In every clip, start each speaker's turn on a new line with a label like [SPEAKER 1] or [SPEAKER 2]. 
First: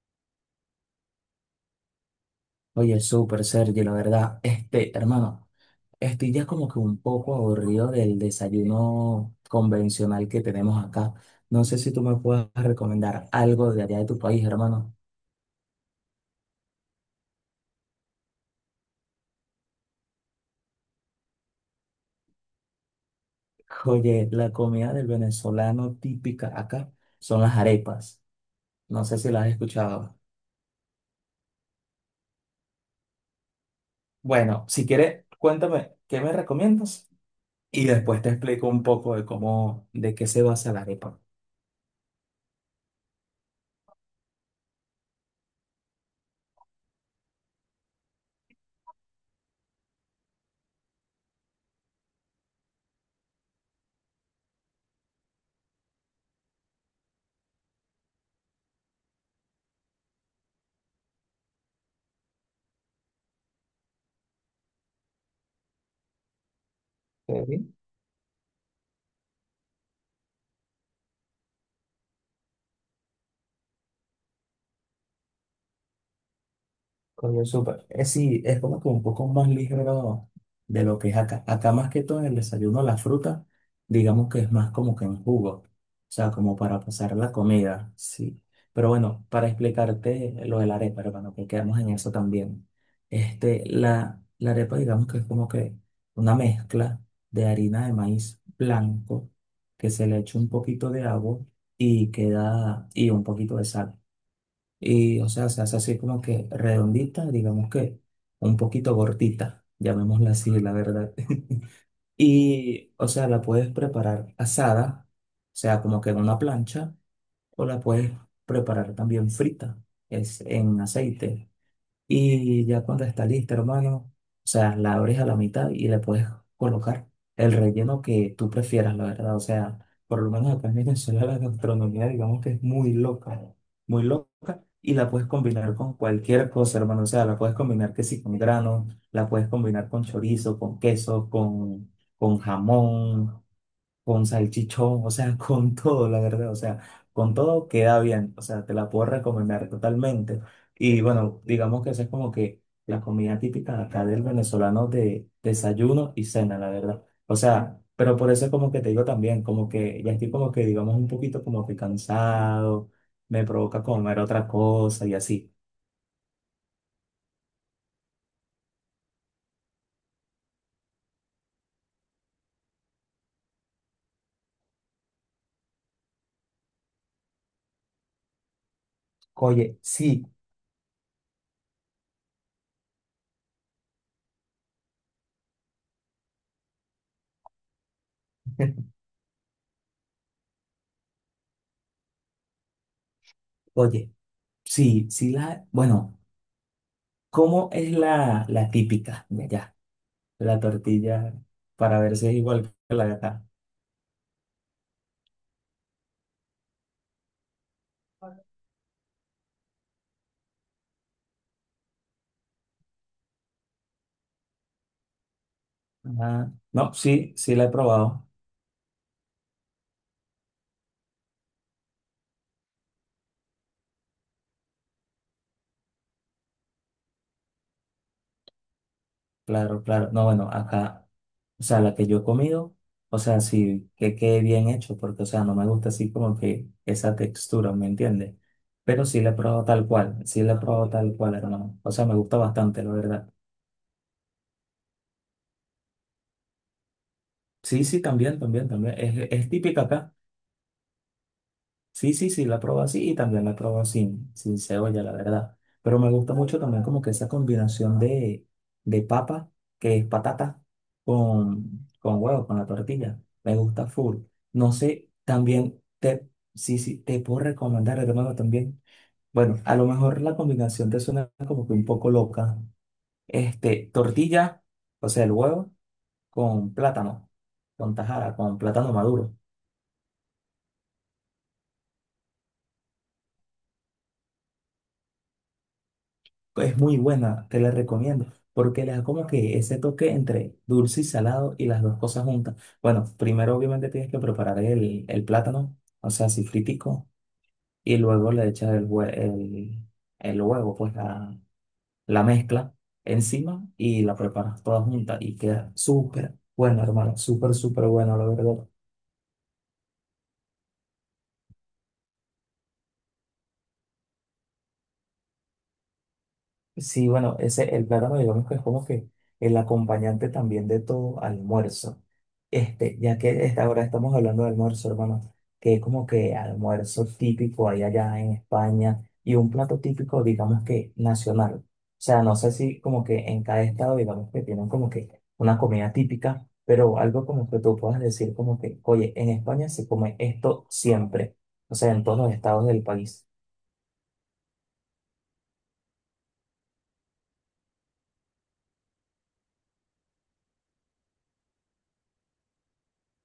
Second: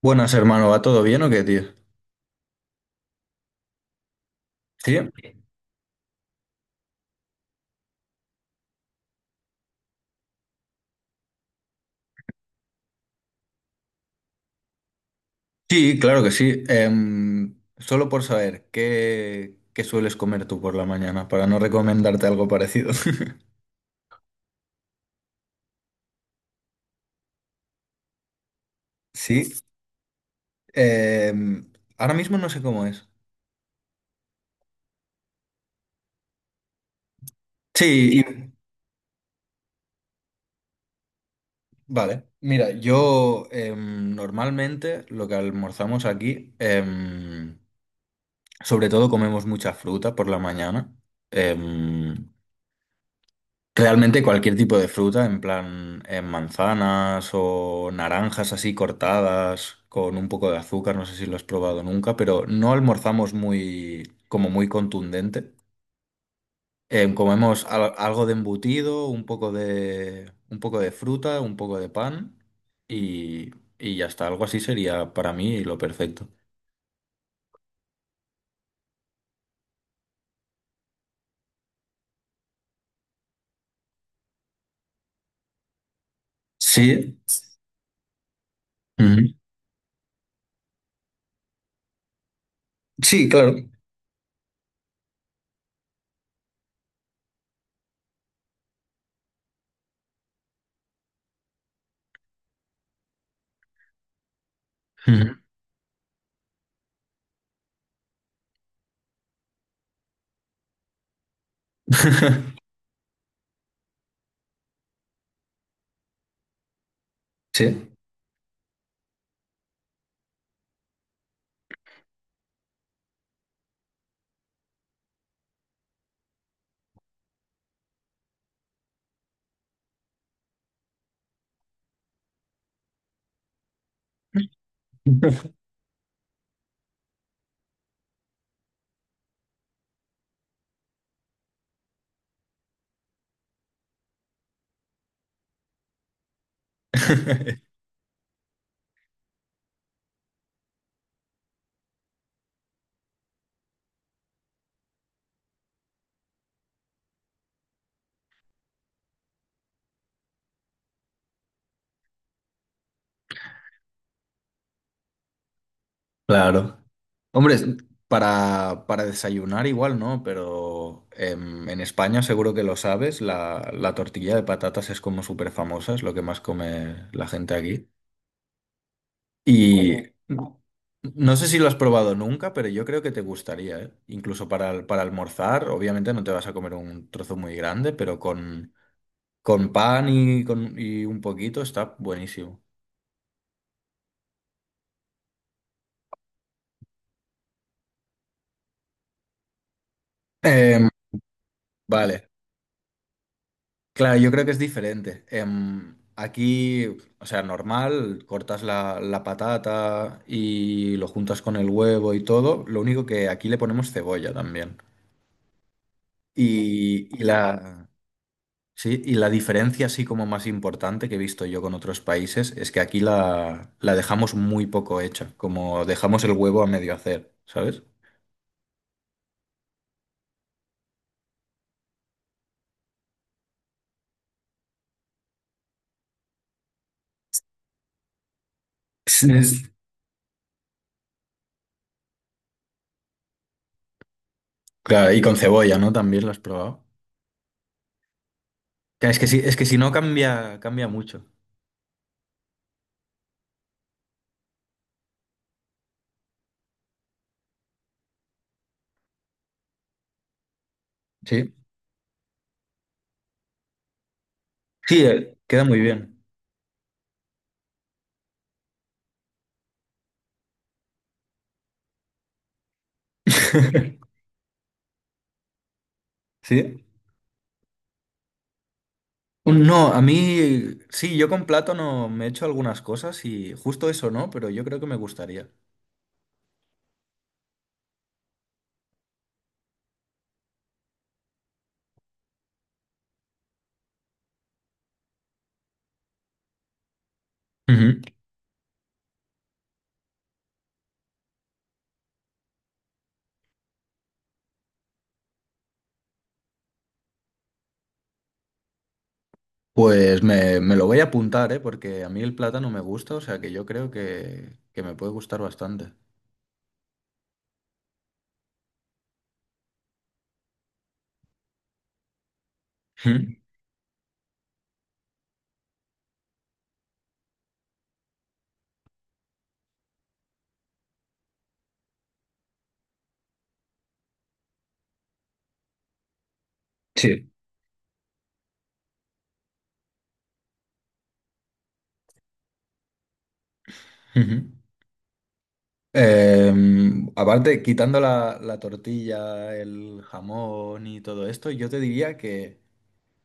[SPEAKER 1] Buenas, hermano. ¿Va todo bien o qué, tío?
[SPEAKER 2] Oye, súper, Sergio, la verdad.
[SPEAKER 1] Sí,
[SPEAKER 2] Hermano, estoy ya como que un poco aburrido del desayuno convencional que tenemos acá. No sé si tú me puedes recomendar algo de allá de tu país, hermano.
[SPEAKER 1] sí, claro que sí. Solo por saber, ¿qué sueles comer tú por la mañana para no recomendarte algo parecido?
[SPEAKER 2] Oye, la comida del venezolano típica acá son las arepas. No sé si
[SPEAKER 1] Sí,
[SPEAKER 2] las has escuchado.
[SPEAKER 1] em, ahora mismo no sé cómo es.
[SPEAKER 2] Bueno, si quieres, cuéntame qué me recomiendas y
[SPEAKER 1] Sí,
[SPEAKER 2] después te
[SPEAKER 1] y-
[SPEAKER 2] explico un poco de cómo, de qué se basa la arepa.
[SPEAKER 1] vale. Mira, yo normalmente lo que almorzamos aquí, sobre todo comemos mucha fruta por la mañana. Em, Realmente cualquier tipo de fruta, en plan manzanas o naranjas así cortadas con un poco de azúcar, no sé si lo has probado nunca, pero no almorzamos muy, como muy contundente. Comemos
[SPEAKER 2] Ok.
[SPEAKER 1] algo de embutido, un poco de fruta, un poco de pan y, y ya está. Algo así sería para mí lo perfecto.
[SPEAKER 2] Coño, súper. Es, sí, es como que un poco más ligero de lo que es acá. Acá más que todo en el desayuno, la fruta, digamos que es más como que en jugo. O sea, como para
[SPEAKER 1] Sí.
[SPEAKER 2] pasar la comida, sí. Pero
[SPEAKER 1] Ujú.
[SPEAKER 2] bueno, para explicarte lo de la arepa, hermano, que quedamos en eso también.
[SPEAKER 1] Sí, claro.
[SPEAKER 2] La arepa, digamos que es como que una mezcla de harina de maíz blanco que se le echa un poquito de agua y queda, y un poquito de sal. Y, o
[SPEAKER 1] Ujú.
[SPEAKER 2] sea, se hace así como que redondita, digamos que un poquito gordita, llamémosla así, la verdad. Y, o sea, la puedes preparar asada, o sea, como que en una plancha, o la
[SPEAKER 1] Sí.
[SPEAKER 2] puedes preparar también frita, es en aceite. Y ya cuando está lista, hermano, o sea, la abres a la mitad y le puedes colocar el relleno que tú prefieras, la verdad. O sea, por lo menos acá en Venezuela la gastronomía, digamos que es muy loca, y la puedes combinar con cualquier cosa, hermano. O sea, la puedes combinar que sí con grano, la puedes combinar con chorizo, con queso, con jamón con salchichón, o sea, con todo, la verdad, o sea, con todo queda bien, o sea, te la puedo recomendar totalmente. Y bueno, digamos que esa es como que la comida típica de acá del venezolano de desayuno y cena, la verdad. O sea, pero por eso es como que te digo también, como que ya estoy como que, digamos, un poquito como que cansado, me provoca comer otra cosa y así.
[SPEAKER 1] Claro. Hombre, es- para desayunar igual, ¿no? Pero en España seguro que lo sabes, la tortilla de patatas es como súper famosa, es lo que más come la gente aquí.
[SPEAKER 2] Oye, sí.
[SPEAKER 1] Y no sé si lo has probado nunca, pero yo creo que te gustaría, ¿eh? Incluso para, para almorzar, obviamente no te vas a comer un trozo muy grande, pero con pan y, con, y un poquito está buenísimo.
[SPEAKER 2] Oye, sí, sí la, bueno, ¿cómo es la, la típica? La
[SPEAKER 1] Em,
[SPEAKER 2] tortilla para ver si
[SPEAKER 1] vale.
[SPEAKER 2] es igual que la de acá.
[SPEAKER 1] Claro, yo creo que es diferente. Aquí, o sea, normal, cortas la patata y lo juntas con el huevo y todo. Lo único que aquí le ponemos cebolla también.
[SPEAKER 2] Ajá. No,
[SPEAKER 1] Y, y
[SPEAKER 2] sí, sí la he
[SPEAKER 1] la,
[SPEAKER 2] probado.
[SPEAKER 1] sí, y la diferencia así como más importante que he visto yo con otros países es que aquí la dejamos muy poco hecha, como dejamos el huevo a medio hacer, ¿sabes?
[SPEAKER 2] Claro, claro. No, bueno, acá, o sea, la que yo he comido, o sea, sí que quede bien hecho, porque, o sea, no me gusta así como que esa textura, ¿me entiendes? Pero sí
[SPEAKER 1] Sí,
[SPEAKER 2] la he probado
[SPEAKER 1] Es-
[SPEAKER 2] tal cual, sí la he probado tal cual, hermano. O sea, me gusta bastante, la verdad.
[SPEAKER 1] Claro, y con cebolla, ¿no? También lo has probado.
[SPEAKER 2] Sí, sí, también, también, también.
[SPEAKER 1] Claro, es que sí,
[SPEAKER 2] Es
[SPEAKER 1] es que si
[SPEAKER 2] típica
[SPEAKER 1] no
[SPEAKER 2] acá.
[SPEAKER 1] cambia, cambia mucho.
[SPEAKER 2] Sí, sí, sí, la probé así y también la probé sin cebolla, la verdad. Pero me gusta mucho también como que esa combinación de papa, que es patata,
[SPEAKER 1] Sí.
[SPEAKER 2] con huevo, con la tortilla. Me gusta full. No
[SPEAKER 1] Sí,
[SPEAKER 2] sé,
[SPEAKER 1] queda muy
[SPEAKER 2] también
[SPEAKER 1] bien.
[SPEAKER 2] te, sí, sí, te puedo recomendar, hermano, también. Bueno, a lo mejor la combinación te suena como que un poco loca. Tortilla, o sea, el huevo con
[SPEAKER 1] ¿Sí?
[SPEAKER 2] plátano, con tajada, con plátano maduro.
[SPEAKER 1] No, a mí sí, yo con plátano me he hecho algunas cosas y justo eso no, pero yo creo que me gustaría.
[SPEAKER 2] Es muy buena, te la recomiendo, porque le da como que ese toque entre dulce y salado y las dos cosas juntas. Bueno, primero obviamente tienes que preparar el plátano, o sea, así fritico, y
[SPEAKER 1] Ujú.
[SPEAKER 2] luego le echas el huevo, pues la mezcla encima y la preparas toda junta y queda súper bueno, hermano, súper, súper bueno, la verdad.
[SPEAKER 1] Pues me lo voy a apuntar, ¿eh? Porque a mí el plátano me gusta, o sea que yo creo que me puede gustar bastante.
[SPEAKER 2] Sí, bueno, ese, el plátano digamos que es como que el acompañante también de todo almuerzo. Este, ya
[SPEAKER 1] Ujú.
[SPEAKER 2] que esta- Ahora estamos hablando de almuerzo, hermano, que es como que almuerzo típico ahí allá en España y un plato típico, digamos que nacional. O sea, no sé si como que en cada estado, digamos que tienen como que una comida típica, pero algo
[SPEAKER 1] Sí.
[SPEAKER 2] como que tú puedas decir como que, oye, en España se come esto siempre. O sea, en todos los estados del país.
[SPEAKER 1] Ujú. Aparte, quitando la tortilla, el jamón y todo esto, yo te diría que...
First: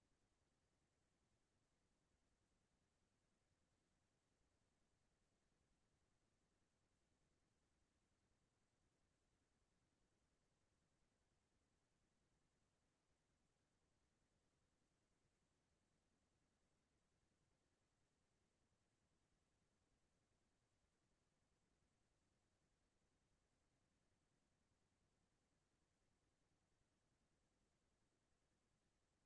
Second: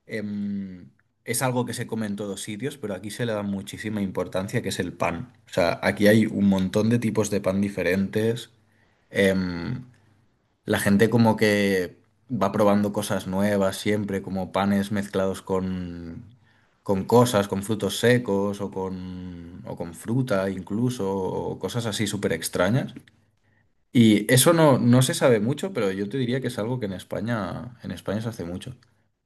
[SPEAKER 1] em, es algo que se come en todos sitios, pero aquí se le da muchísima importancia, que es el pan. O sea, aquí hay un montón de tipos de pan diferentes. em, la gente como que va probando cosas nuevas siempre, como panes mezclados con cosas, con frutos secos o con fruta incluso, o cosas así súper extrañas. Y eso no, no se sabe mucho, pero yo te diría que es algo que en España se hace mucho.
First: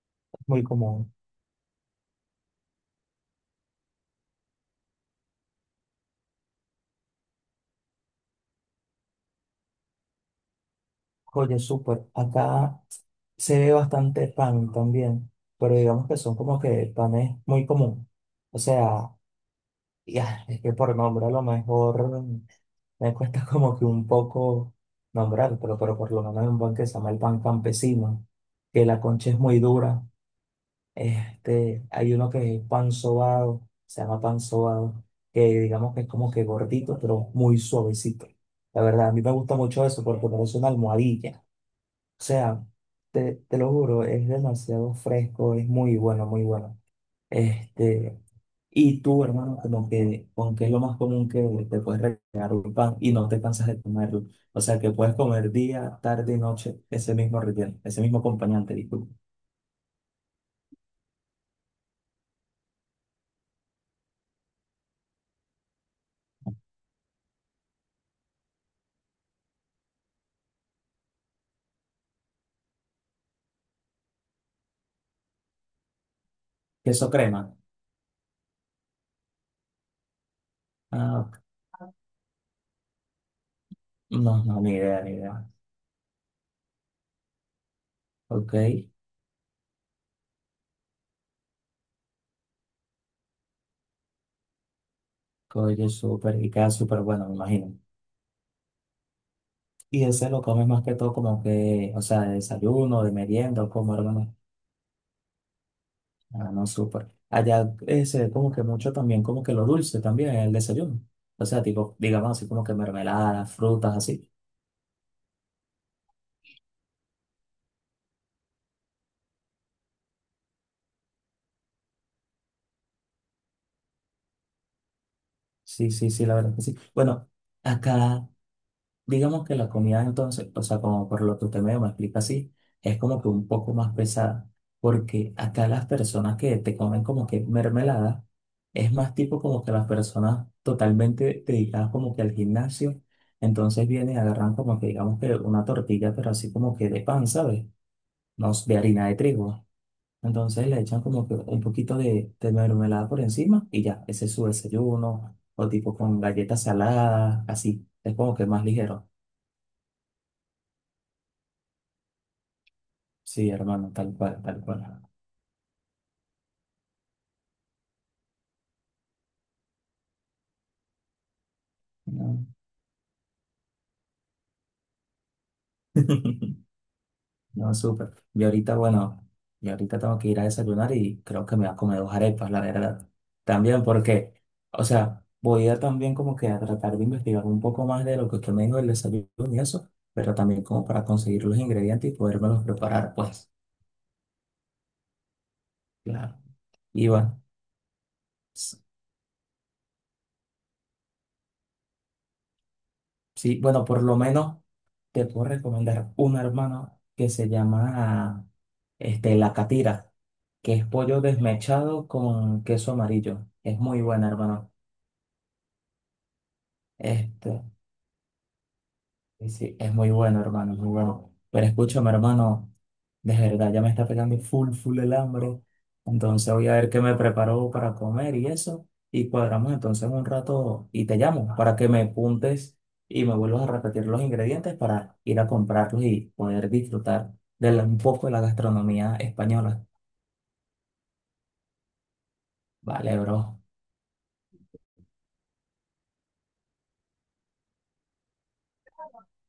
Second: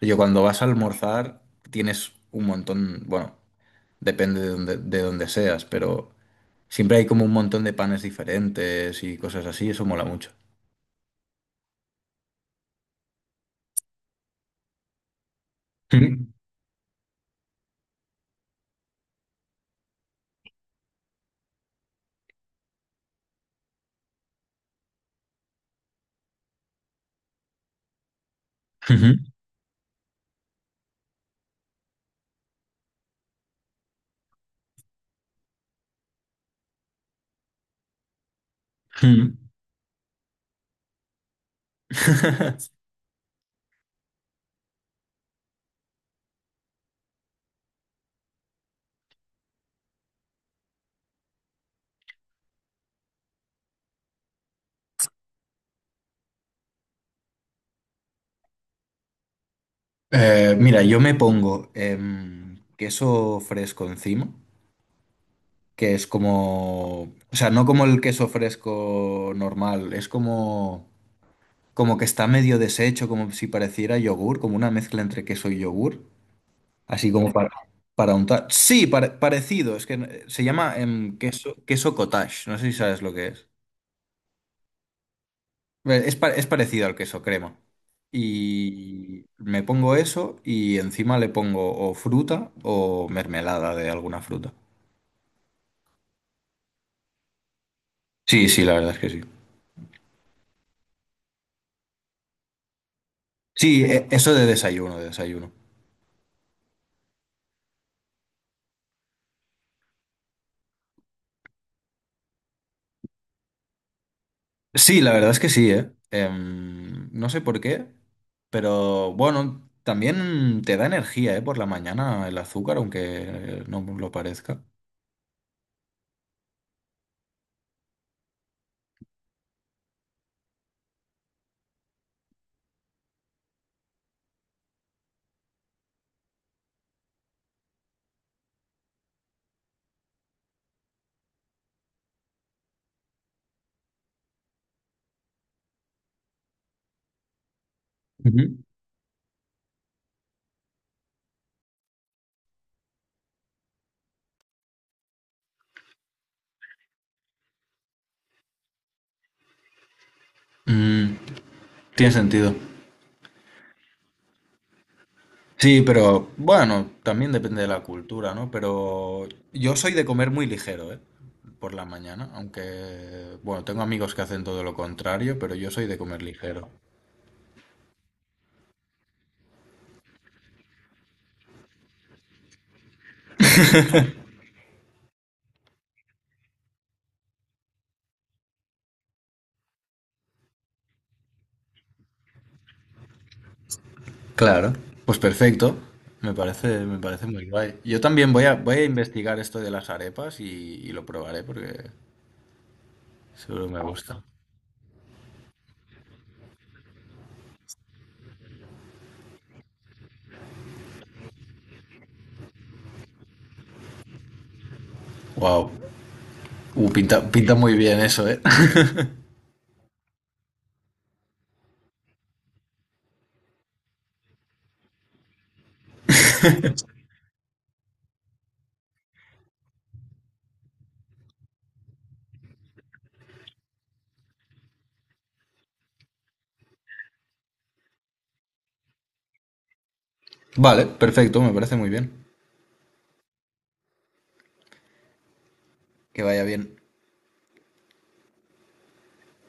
[SPEAKER 1] Yo cuando
[SPEAKER 2] Es
[SPEAKER 1] vas
[SPEAKER 2] muy
[SPEAKER 1] a
[SPEAKER 2] común.
[SPEAKER 1] almorzar tienes un montón, bueno, depende de donde seas, pero siempre hay como un montón de panes diferentes y cosas así, eso mola mucho.
[SPEAKER 2] Oye, súper. Acá se ve bastante pan también, pero digamos que
[SPEAKER 1] Mm,
[SPEAKER 2] son como que el pan es muy común. O sea, ya, es que por nombre a lo mejor me cuesta como que un poco nombrar, pero por lo menos hay un pan que se llama el pan campesino, que la
[SPEAKER 1] ujú,
[SPEAKER 2] concha es muy dura. Hay uno que es pan sobado, se llama pan sobado, que digamos que es como que gordito, pero muy suavecito. La verdad, a mí me
[SPEAKER 1] mm.
[SPEAKER 2] gusta mucho eso porque parece una almohadilla. O sea, te lo juro, es demasiado fresco, es muy bueno, muy bueno. Este, y tú, hermano, como que, aunque es lo más común que te puedes regalar un pan y no te cansas de comerlo. O sea, que puedes comer día, tarde y noche ese mismo relleno, ese mismo acompañante, disculpa.
[SPEAKER 1] Mira, yo me pongo queso fresco encima, que es como, o sea, no como el queso fresco normal, es como... como que está medio deshecho, como si pareciera yogur, como una mezcla entre queso y yogur,
[SPEAKER 2] ¿Queso
[SPEAKER 1] así como
[SPEAKER 2] crema?
[SPEAKER 1] para untar. Sí, parecido, es que se llama
[SPEAKER 2] Ah, ok.
[SPEAKER 1] queso cottage, no sé si sabes lo que es.
[SPEAKER 2] No, no, ni idea, ni idea.
[SPEAKER 1] Es parecido al queso crema.
[SPEAKER 2] Ok,
[SPEAKER 1] Y me pongo eso y encima le pongo o fruta o mermelada de alguna fruta.
[SPEAKER 2] oye, súper, y queda súper bueno, me imagino.
[SPEAKER 1] Sí, sí, la verdad es que sí.
[SPEAKER 2] Y ese lo comes más que todo como que, o sea, de desayuno, de merienda, o como,
[SPEAKER 1] Eso
[SPEAKER 2] hermano.
[SPEAKER 1] de desayuno, de desayuno.
[SPEAKER 2] Ah, no, súper. Allá se ve como que mucho también, como que lo dulce también en el desayuno. O sea, tipo, digamos así como que mermeladas, frutas, así.
[SPEAKER 1] Sí, la verdad es que sí, ¿eh? No sé por qué, pero bueno, también te da energía, ¿eh? Por la mañana el azúcar, aunque no lo parezca.
[SPEAKER 2] Sí, sí, sí, la verdad que sí. Bueno, acá, digamos que la comida entonces, o sea, como por lo que usted medio me explica así, es como que un poco más pesada. Porque acá las personas que te comen como que mermelada, es más tipo como que las personas totalmente dedicadas como que al gimnasio. Entonces vienen y agarran como que digamos que una tortilla, pero así como que de pan, ¿sabes? No,
[SPEAKER 1] Ujú.
[SPEAKER 2] s- De harina de trigo. Entonces le echan como que un poquito de mermelada por encima y ya, ese es su desayuno, o tipo con galletas saladas, así. Es como que más ligero.
[SPEAKER 1] Mm, tiene sentido.
[SPEAKER 2] Sí, hermano, tal cual, tal cual.
[SPEAKER 1] Sí, pero bueno, también depende de la cultura, ¿no? Pero yo soy de comer muy ligero, ¿eh? Por la mañana,
[SPEAKER 2] No,
[SPEAKER 1] aunque, bueno, tengo amigos que hacen todo lo contrario, pero yo soy de comer ligero.
[SPEAKER 2] no, súper. Y ahorita, bueno, y ahorita tengo que ir a desayunar y creo que me voy a comer 2 arepas, la verdad. También porque, o sea, voy a también como que a tratar de investigar un poco más de lo que usted me dijo del desayuno y eso pero también como para conseguir los ingredientes y podérmelos preparar, pues.
[SPEAKER 1] Claro, pues perfecto.
[SPEAKER 2] Claro,
[SPEAKER 1] Me parece
[SPEAKER 2] Iván.
[SPEAKER 1] muy guay. Yo también voy voy
[SPEAKER 2] S-
[SPEAKER 1] a investigar esto de las arepas y lo probaré porque
[SPEAKER 2] Sí,
[SPEAKER 1] seguro me
[SPEAKER 2] bueno, por lo
[SPEAKER 1] gusta.
[SPEAKER 2] menos te puedo recomendar una hermana que se llama La Catira, que es pollo desmechado con queso amarillo. Es muy buena, hermano.
[SPEAKER 1] Wow, pinta
[SPEAKER 2] Este,
[SPEAKER 1] muy bien eso, ¿eh?
[SPEAKER 2] sí, sí, es muy bueno, hermano, muy bueno. Pero escúchame, hermano. De verdad, ya me está pegando full, full el hambre. Entonces voy a ver qué me preparo para comer y eso. Y cuadramos entonces en un rato y te llamo para que me apuntes y me vuelvas a repetir los ingredientes para ir a comprarlos y poder disfrutar de la- un poco de la gastronomía española.
[SPEAKER 1] Vale, perfecto, me parece muy bien.
[SPEAKER 2] Vale, bro.
[SPEAKER 1] Que vaya bien.